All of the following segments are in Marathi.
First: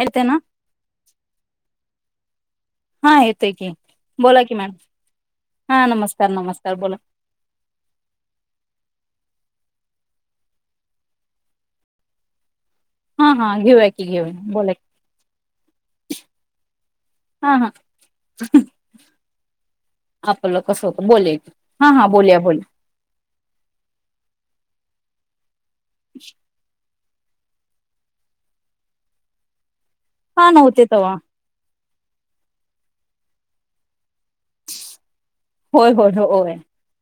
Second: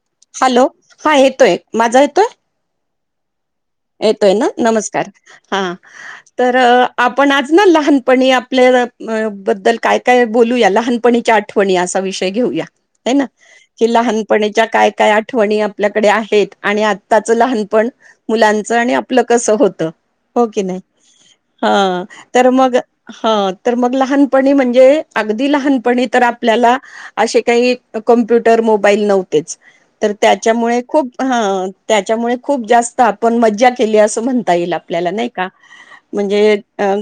येते ना हॅलो हा येतोय माझा येतोय हा य येतोय ना नमस्कार हा नमस्कार तर नमस्कार बोला आपण आज ना लहानपणी आपल्या बद्दल काय काय बोलू या लहानपणीच्या आठवणी असा विषय घेऊया ह ना हा हा घेऊया कि की घेऊया लहानपणीच्या बोला की काय काय आठवणी आपल्याकडे आहेत आणि आत्ताचं हा हा लहानपण मुलाचं आणि आपलं कसं होतं आपलं कसं होतं बोलूया की हा हा बोलूया बोलूया तर मग लहानपणी म्हणजे अगदी लहान तर आपल्याला असे काही कम्प्युटर मोबाईल नव्हतेच तर हा त्याच्यामुळे नव्हते तेव्हा खूप हा त्याच्यामुळे खूप जास्त आपण मजा केली अस म्हणता येइल आपल्या नाही का होय होय होय म्हणजे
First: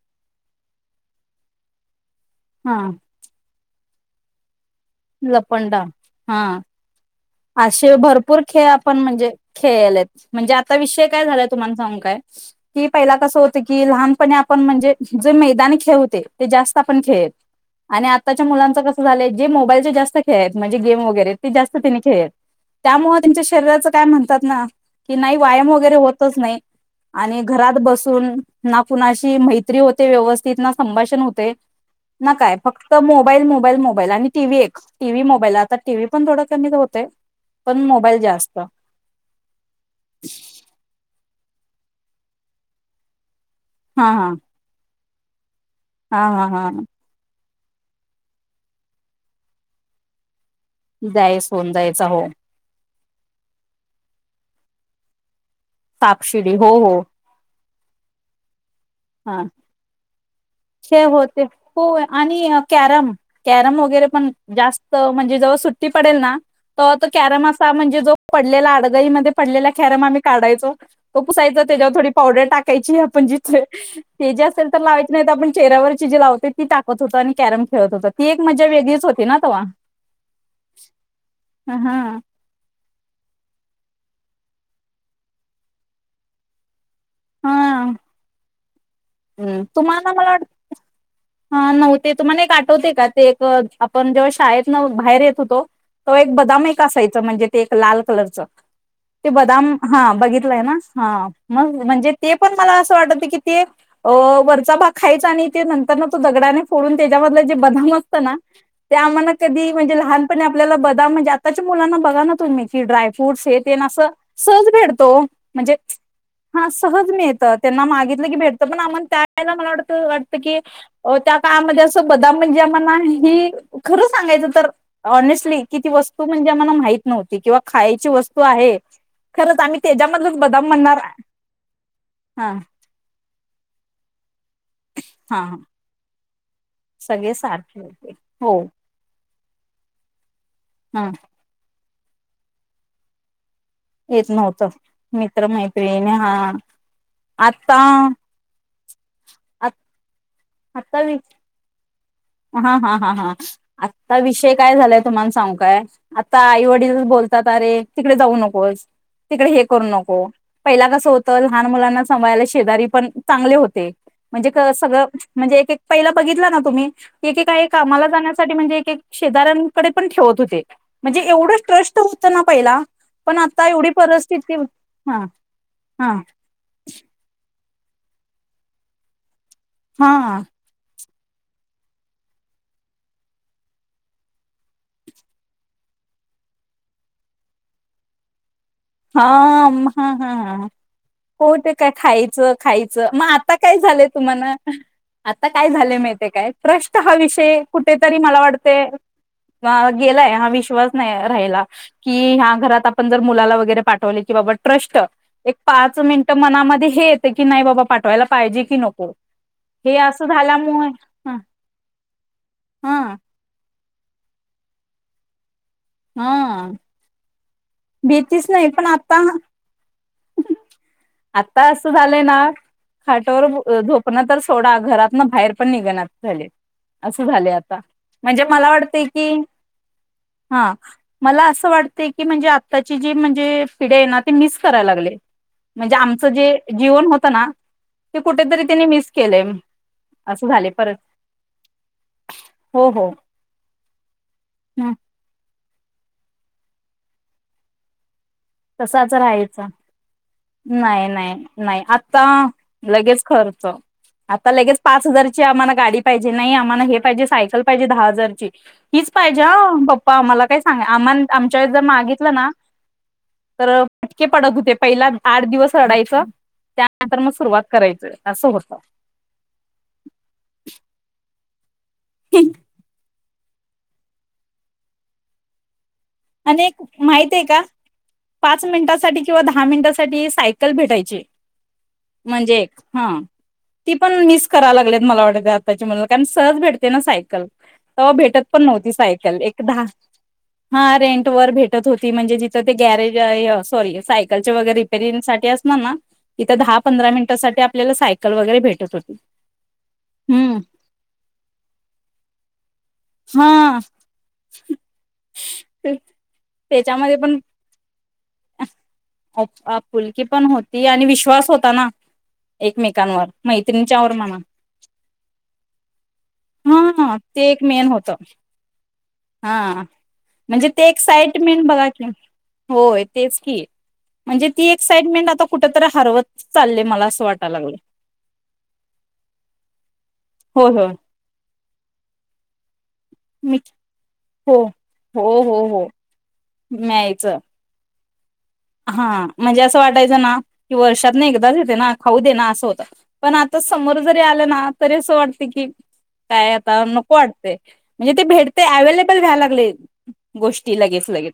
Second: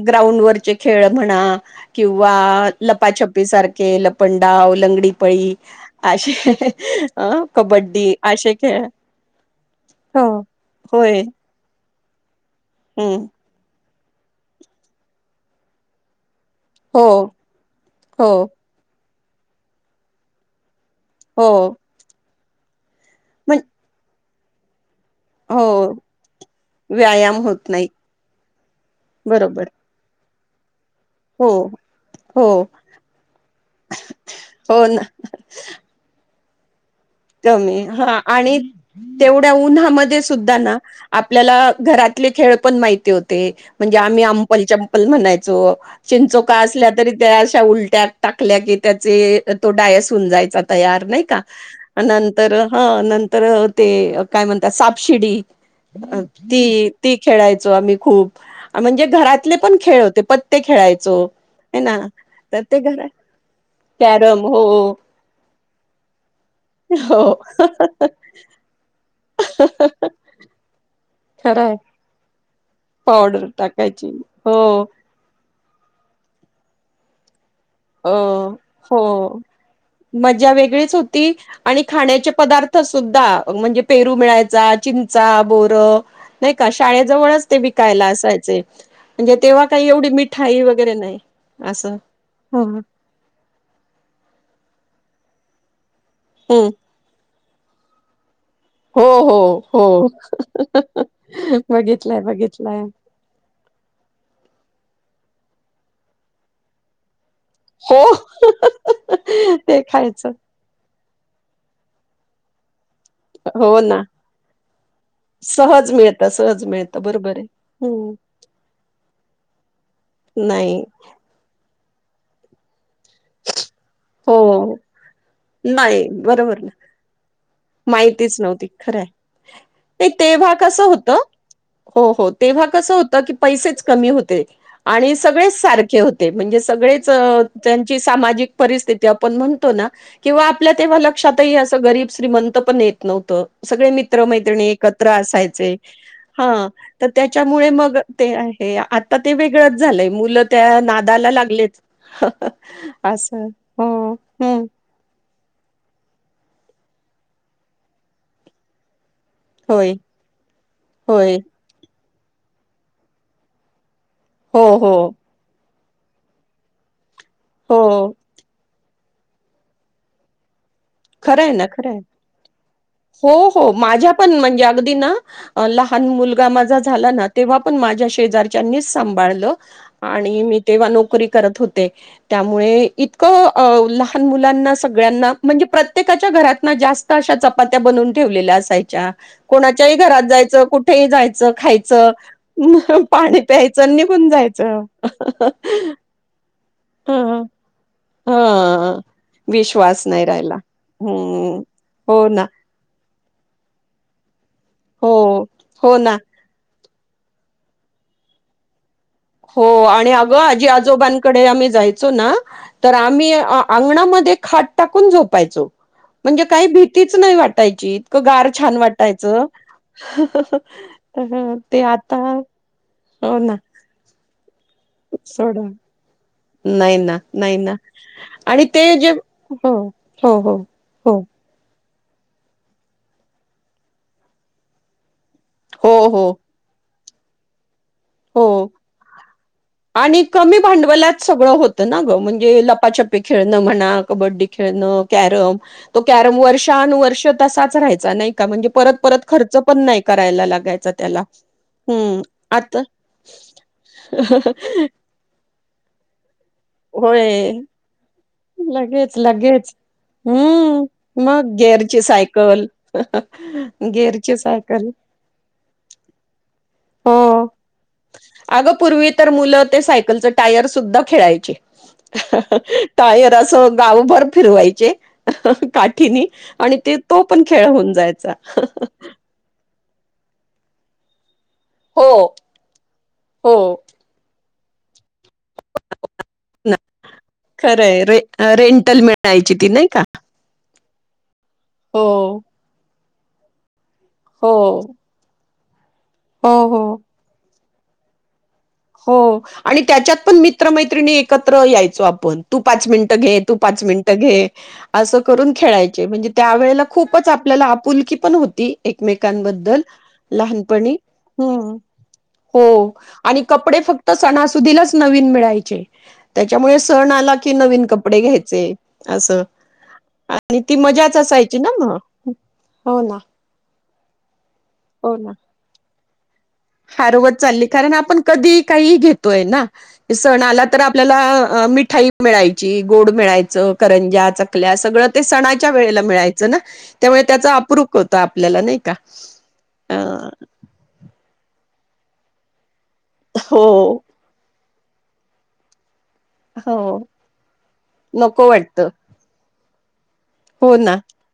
ग्राउंड वरचे खेळ म्हणा किंवा हा लपाछपी सारख के लपंडाव लंगडीपळी लपंडा असे हा अ असे कबड्डी भरपूर असे खेळ आपण म्हणजे हो खेळलेत म्हणजे आ विषय होय काय झाला तुम्हाला सांगु काय की पहिला हम्म कस होत की लहान आपण म्हणजे जे मैदान ठेवते ते जास्त आपण हो खेळ आणि हो आताच्या मुलांच कस झाले जे मोबाईल जास्त खेळ गेम वगैरे हो ते जास्तने खेळ त्यामुळेळ त्यांच्या म्हण शरीराचं काय म्हणत ात ना कि नाही हो व्यायाम वगैरे होतच नाही व्यायाम आणि होत घरात नाही बसून ना कुणाशी बरोबर मैत्री होते व्यवस्थ तिथनच. संभाषण हो होते ना हो काय फक्त मोबाईल मोबाईल मोबाईल आणि टी व्ही एक ह. हो ना टी व्ही मोबाईल आता टी व्हि पण थोडं त्यां [unintelligible] कमी हा आणि तेवढ्या उन्हामध्ये सुद्धा ना आप आपल्याला घरातले खेळ पण माहिती होत. ते म्हणजे हा आम्ही हा अंपंलचम ते. पण म्हणत. चोअ हा हा हा उलट्यात टाकल्या की त्याचे तो डायस होन जायचा च तयार नाही का? जायस होऊन जायचा हो नंतर हा नंतर ते काय म्हणतात साप शिडी. सापशिडी हो ती हो ती खेळायत. आम्ही खूप च म्हणजे घरातले पण खेळ होते. पत्ते हे खेळायचो होते हे हो ना आणि तर ते घरात कॅरम कॅरम वगैरे पण कॅरम हो जास्त म्हणजे जवळ सुट ती पडेल ना त त हो कॅरम असा म्हणजे जो पडलेला आडगळीमध्ये पडलेला कॅरम आम्ही काढायचो तो पुसायच खरंय त्याच्यावर थोडी पावडर टाकायची आपण पावडर जिथले टाकायची ते जे हो असेल तर लावायचे नाही आपण चेहऱ्यावरची जी लावायचो ती टाकत हो आणि कॅरम खे अ हो हो मज्जा वेगळीच होती आणि हा खाण्याचे पदार्थ सुद्धा म्हणजे पेरू मिळायचा चिंचा बोर नाही का? शाळेजवळच ते हा विकायला असायचे. म्हणजे तेव्हा काही एवढी तुम्हाला मला वाट मिठाई वगैरे नाही असं् तुम्हाला नव्हते का ते एक आपण जेव्हा शाळेत ना बाहेर येत होतो. तो एक बदाम हम्म एक असायचा म्हणजे ते एक लाल कलरचं हो ते हो बदाम हो हा बघितलंय ना हा मग म्हणजे बघितलंय ते पण मला बघितलंय असं वाटत की ते अ वरचा भाग खायचा आणि ते नंतर तो दगडाने फोडून त्याच त्यामधले ते बदाम हो असायचं न ते आम्हाला कधी ते म्हणजे खायचं लहानपणी आपल्याला बदाम म्हणजे आताच्या मुलांना बघा ना [unintelligible] ड्राय फ्रूट हो ना सहज भेटतो म्हणजे सहज मिळत हा सहज बरोबर मिळत आहे त्यांना हम्म मागितलं की भेट नाही त्या [inaudible] अस बदाम म्हणजे ही खरंच हो सांगायचं तर ऑनेस्टली किती नाही वस्तू म्हणजे बरोबर ना आम्हाला माहित नव्हती किंवा खायची माहितीच वस्तू नव्हती आहे खरंय. खरच आम्ही नाही त्याच्यामधच तेव्हा बदाम कसं म्हणणार होतं हो हो हा. तेव्हा कसं होतं की पैसेच कमी होते. आणि हा हा सगळेच सारखे होते. ते म्हणजे सगळेच. सगळे सारखे ची होते सामाजिक हो परिस्थिती आपन तो ना किंवा आपल्या तेव्हा हा लक्षातही असं गरीब श्रीमंत पण येत नव्हत. सगळे मित्र येत मैत्रिणी नव्हतं एकत्र असायचे मित्रमैत्रिणी हा तर त्याच्यामुळे आता मग ते आहे. आता ते वेगळंच झालंय मुलं. त्या आता वि नादाला लागलेत. हा ह हा हा असं हो आता विषय हम्म काय झालाय तुम सांगू काय आता आई वडीललाच बोलतात अरे तिकडे जाऊ नकोस. तिकडे हे करू होय नको पहिला कसं होय होतं लहान मुलांनाच समयला शेजारी पण चांगले होते. म्हणजे हो क हो सगळं म्हणजे एक एक पहिलं बघितला ना तुम्ही? एके काळी हो कामाला जाण्यासाठी म्हणजे एक एक शेजऱ्यांकडे पण ठेवत होते. म्हणजे खरंय एवढं ना ट्रस्ट खरंय होतं ना पहिला हो पण आता हो एवढी माझ्या पण परिस्थिती म्हणजे अगदी ना हा लहान हा मुलगा माझा झाला ना तेंव्हा पण माझ्या शेजारच्यांनीच सांभाळलं. हा आणि मी तेव्हा नोकरी करत होते त्यामुळे इतकं अ लहान मुलांना सगळ्यांना म्हणजे प्र प्रत्येकाच्या घरात ना जास्त अशा चपात्या बनवून ठेवलेल्या अस हा म हा हं हं ह कुठेही जायचं हो ते काय खायचं खायचं मग पाणी आता काय प्यायचं आणि झालंय निघून तुम्हाला जायचं आता काय झालंय माहितेय काय ट्रस्ट हा ह विषय कुठे तरी मला वाटतय हा विश्वास नाही गेलाय हा राहिला विश्वास नाही हम्म राह्यला की हो ना ह्या घरात अ पण मुला वगैरे पाठवले की बाबा ट्रस्ट हो, एक हो पाच ना. मिनट मनामध्ये हे येतय की नाय बाबा पाठवायला पाहिजे की नको? हो हे आणि असं अगं आजी झाल्यामुळे ह आजोबांकडे आम्ही जायचो ना तर ह आम्ही अं अंगणामध्ये खाट टाकून झोपायचो. म्हणजे काही ह भीतीच नाही वाटाय ची इतकं भीतीच गार नाही छान पण आता वाटायचं आता ते असं झालंय आता ना हो खाटावर ना झोप झोपणं तर सो [unintelligible] घरात ना बाहेर सोडा. पण निघणात धड नाही ना नाही ना आणि मला ते वाटते जे की हो हो हो हो. ते की म्हणजे आत आताची जी म्हणजे पिढीय हाय ना ते म्हणजे मिस करायला लागलेय. म्हणजे हो, आमचं हो, जे जीवन होतं तना हो आणि असं कमी झाले परत भांडवलात सगळं होत ना ग म्हणजे हो हो लपाछपी खेळण म्हणा कबड्डी खेळणं, कॅरम तो कॅरम वर्षानुवर्ष तसाच राहायचा नाही का म्हणजे परत तसाच परत खर्च राहायचा. पण नाही कराय नाही नाही नाही आता आता लगेच खर्च आता लगेच पाच हजारची आम्हाला गाडी पाहिजे नाही मला हे पाहिजे होय सायकल पाहिजे दहा हजारची हीच लगेच पाहिजे लगेच ह पप्पा आम्हाला काय सांगा हूं आम्हा मग आमच्या जर गेअरची मागितलं ना सायकल तर फटके गेअरची पडत होते सायकल पहिला आठ दिवस रडायचं हो त्यानंतर मग सुरुवात करायचय असं होत. अगं पूर्वी तर मुलं [inaudible] [inaudible] जरासं गावभर फिरवायचे काठीनी आणि एक ते तो माहित पण आहे का खेळ होऊन जायचा. ठी सायकल भेटायची हो म्हणजे हा हो. ती पण मीस करा लागल्यात मला वाटत आताच्या मुलाना कारण सहज भेटते ना सायकल खरंय तेव्हा रे भेटत पण नव्हती रेंटल सायकल मिळायची एक ती दहा नाही का? हा रे रेंट भेटत हो होती म्हणजे तिथं ते गॅरेज सॉरी सायकलचे हो. वगैरे रिपेरिंग साठी अस [unintelligible] हो तिथं दहा हो. पंधरा मिनिटासाठी आपल्याला सायकल वगैरे भेटत होती हो आणि त्याच्यात पण हम्म मित्रमैत्रिणी एकत्र यायचो आपण तू पाच मिनिट घे तू हा पाच मिनिटं घे असं करून खेळायचे म्हणजे त्या वेळेला त्याच्यामध्ये खूपच पण आपल्याला आपुलकी पण होती. एकमेकांबद्दल आपुलकी पण होती लहानपणी आणि विश्वास होता हम्म. ना हो एकमेकांवर आणि माहिती कपडे फक्त सणासुदीलाच नवीन मिळायचे त्याच्यामुळे सण हा आला ते की एक नवीन मेन होत कपडे घ्यायचे अस हा आणि म्हणजे ती ते मजाच असायची एक्साइटमेंट ना बघा म की हो होय ना. तेच की म्हणजे ती एक्साइटमेंट आता कुठंतरी हरवत चालले मला असं हारवत वाटायला चालली लागलं. कारण आपण कधी काही घेतोय ना सण आला होय तर होय. आपल्याला मिठाई मिळायची. गोड मी मिळायचं करंजा हो चकल्या सगळ ते हो हो सणाच्या हो वेळेला मिळायच. त्यावेळी न्यायचं त्याचे अप्रू कोता. हा म्हणजे असं वाटायचं ना की वर्षात नाही एकदाच येते ना खाऊ दे ना असं होत. पण आता हो समोर जरी आलं ना तरी असं वाटतं की काय हो आता नको वाटते म्हणजे ते नको भेटते वाटत अव्लेबल व्यायला लागले. हो गोष्टी ना लगेच लगेच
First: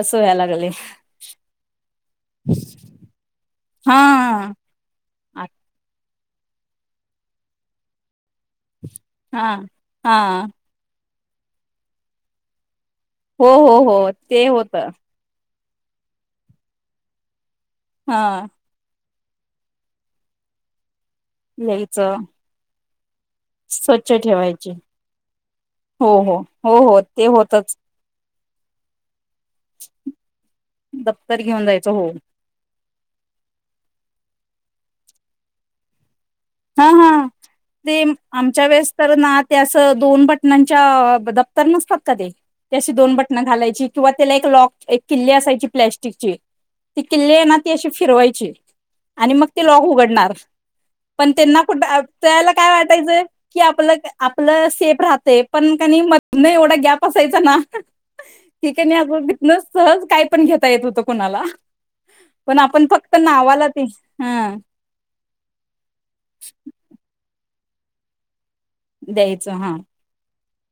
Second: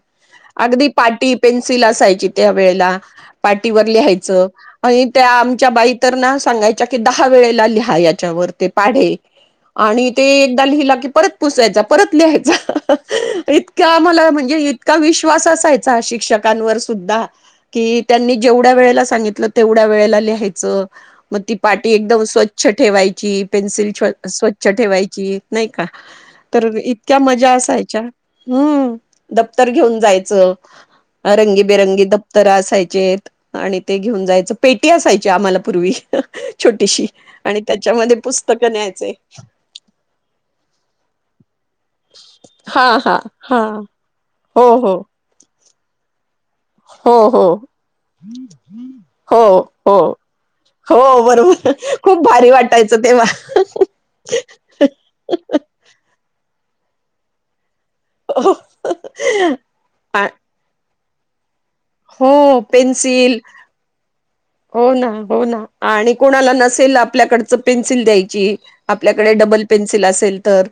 असं व्हाय लागले. ला असयची त्या वेळेला पाटीवर लिहायचं हा आणि त्या आमच्या बाई सांगायच्या की दहा वेळेला लिहा. च्या वर ते पाढे हा आणि ते हा एकदा लिहिलं की परत पुसायचा परत लिहायचा. हो हो हो इतका मला ते म्हणजे, होत इतका विश्वास असाय चा शिक्षकांवरसुद्धा की हा त्यांनी जेवढ्या वेळेला सांगित लं तेवढ्या वेळेला लिहायचं. मग ती पाटी यायचं एकदम स्वच्छ ठेवाय ची. पेन्सिल स्वच्छ स्वच्छ ठेवायची. ठेवायची, नाही का? हो हो तर, हो हो इतक्या ते मजा होतच असाय हम्म. दप्तर घेऊन जायचं, दप्तर घेऊन जायचं रंगीबेरंगी हो दप्तर असाय चेत आणि ते घेऊन जायचं. पेटी असायची आम्हाला पूर्वी हा छोटीशी हा आणि ते त्याच्यामध्ये आमच्या पुस्तकं वेळेस न्यायचे तर ना, ते असं दोन बटनांच्या दप्तर नसतात का ते? ती हा अशी दोन हा बटणं हा घालायची किंवा त्याला एक हो लॉक हो एक किल्ली असा यची प्लॅस्टिकची. ती हो किल्ली आहे ना, हो ती अशी फिरवायची आणि हो मग ती लॉक हो उघडणार. हो त्यांना बरोबर कुठ आ खूप भारी त्यावेळेला काय वाटायचं, तेव्हा की आपलं आपलं सेफ रहातंय. पण का नई म धनं एवढा गॅप असायचा ना हो की का नाही अगं तिथनच सहज आ कायपण घेता येत होतं. कुणाला? पण हो, आपण फक्त पेन्सिल नावाला ते हं हो ना, हो ना. आणि कोणाला नसेल आपल्याकड चं पेन्सिल द्यायची. आपल्याकडे द्यायचं डबल हा पेन्सिल असेल तर.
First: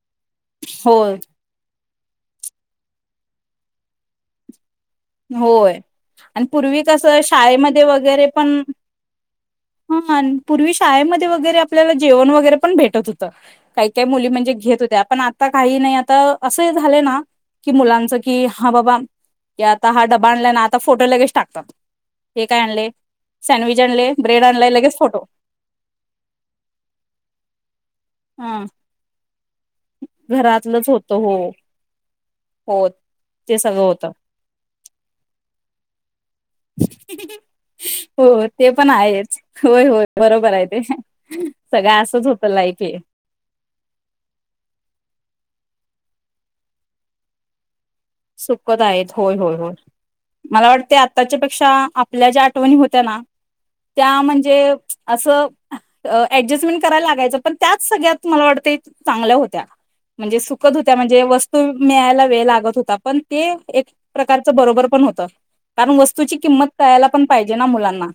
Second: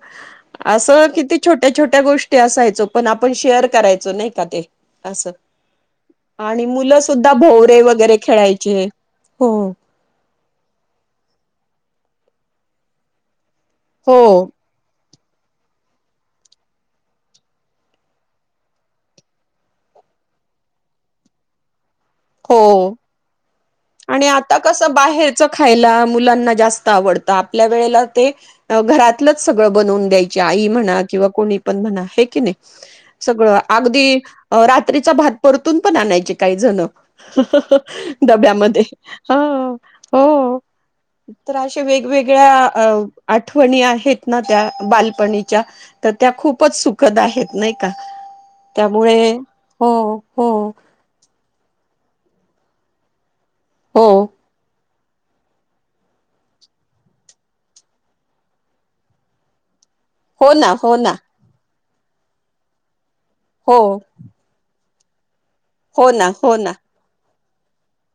हो असं किती छोट्या छोट् ट्या गोष्टी असायचो, पण आपण शेअर करायचो नाही का ते. असं होय. आणि पूर्वी कसं शाळेमध्ये वगैरे पण चे. हो. हा पूर्वी शाळेमध्ये वगैरे आपल्याला जेवण वगैरे पण भेटत हुतं. काही काही हो मुली म्हणजे घेत होत्या. पण आता काही नाही. आता असं झालंय ना, की मुलांच की हा बाबा की आता हा डबा आणलाय ना, आता फोटो लगेच टाकतात. हे काय हो आणले सँडविच आणले आणि ब्रेड आता आणलाय कस लगेच फोटो बाहेरच खायला मुलांना जास्त आवडतं आपल्या वेळेला ते हा घरातलंच सगळं बनवून द्यायची आई घरातलंच म्हणा होतं किंवा हो कोणी पण म्हणा हे की नाही हो ते सगळं होतं अगदी रात्रीचा भात परतून पण आणायचे काही जण हो ते डब्यामध्ये पण आहेच होय होय बरोबर हो आहे ते तर अशे सगळं असंच होतं वेगवेगळ्या लाईफ हे आठवणी आहेत ना त्या बालपणीच्या तर त्या खूपच सुखद आहेत नाही का सुखद आहेत त्यामुळे होय होय होय हो हो मला वाटते आताच्या पेक्षा आपल्या ज्या आठवणी होत्या ना हो त्या म्हणजे असं ऍडजेस्टमेंट करायला लागायचं पण त्याच सगळ्यात मला वाटतं चांगल्या होत्या म्हणजे हो ना सुखद होत्या हो ना म्हणजे वस्तू मिळायला वेळ लागत होता पण ते हो एक प्रकारच बरोबर पण होत तर कारण हो ना वस्तूची हो किंमत ना कळायला पण पाहिजे ना मुलांना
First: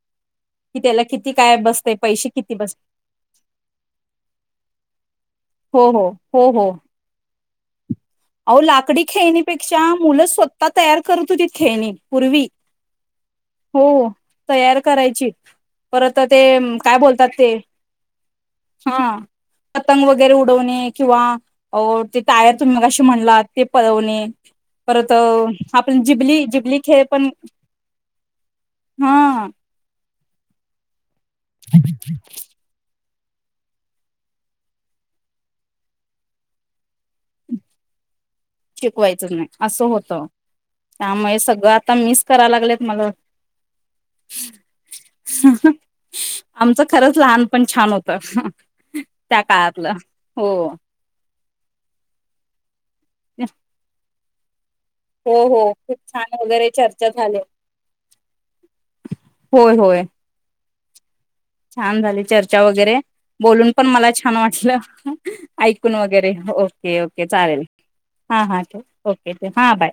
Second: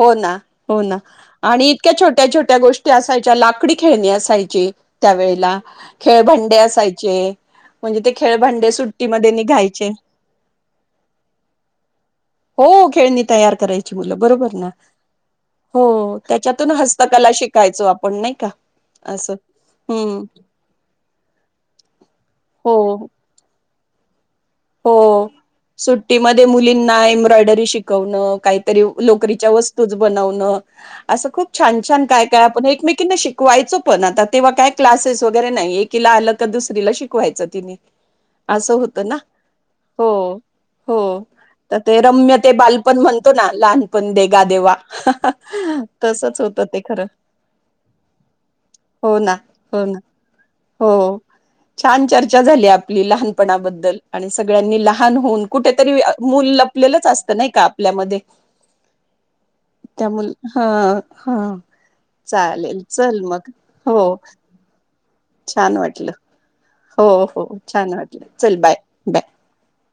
हो ना हो कि ना त्याला किती काय आणि इतक्या बसते छोट्या पैसे किती छोट्या बसते गोष्टी असायच्या लाकडी खेळणी असायची त्यावेेळेला हो हो हो खेळभंडे हो असायचे म्हणजे ते अहो खेळभांडे लाकडी सुट्टीमध्ये खेळणीपेक्षा निघायचे मुलं स्वतः तयार करत होतीत खेळणी हो खेळणी तयार हो करायची मुलं बरोबर ना तयार करायची हो परत ते त्याच्यातून काय बोलतात हस्तकला ते शिकायचो आपण नाही का हा असं पतंग हम् वगैरे उडवणे किंवा ओ ती ताया तून मगाशी लागते पळवणे परत हो आपण सुट्टीमध्ये जिबली जिबली मुलींना खेळ पण एम्ब्रॉयडरी शिकवण काहीतरी हा लोकरीच्या वस्तू बनवणं असं खूप छान छान काय काय आपण एकमेकींना किती शिकवायचो पण आता तेव्हा काय क्लासेस वगैरे नाही एकीला आलं तर दुसरीला शिकवायच तिने असं होतं ना शिकवायचंच नाही असं हो होतं हो त्यामुळे सगळं तर आता ते मिस रम्य करायला ते लागलेत बालपण मला म्हणतो ना लहानपण देगा देेवा तसच होत ते आमचं खरं खरंच लहानपण छान होतं हो ना त्या हो काळातलं ना हो छान चर्चा झाली आप पणाबद्दल आणि सगळ्यांनी ला लहान हो होन हो खूप कुठेतरी छान मूल वगैरे लपलेलंच चर्चा असत झाली नाही का आपल्यामध्ये होय होय त्या मु हां छान झाली चर्चा वगैरे मग बोलून पण मला हो छान वाटलं छान ऐकून वाटलं वगैरे ओके हो ओके हो चालेल छान वाटलं हा चल हा बाय बाय ओके हां बाय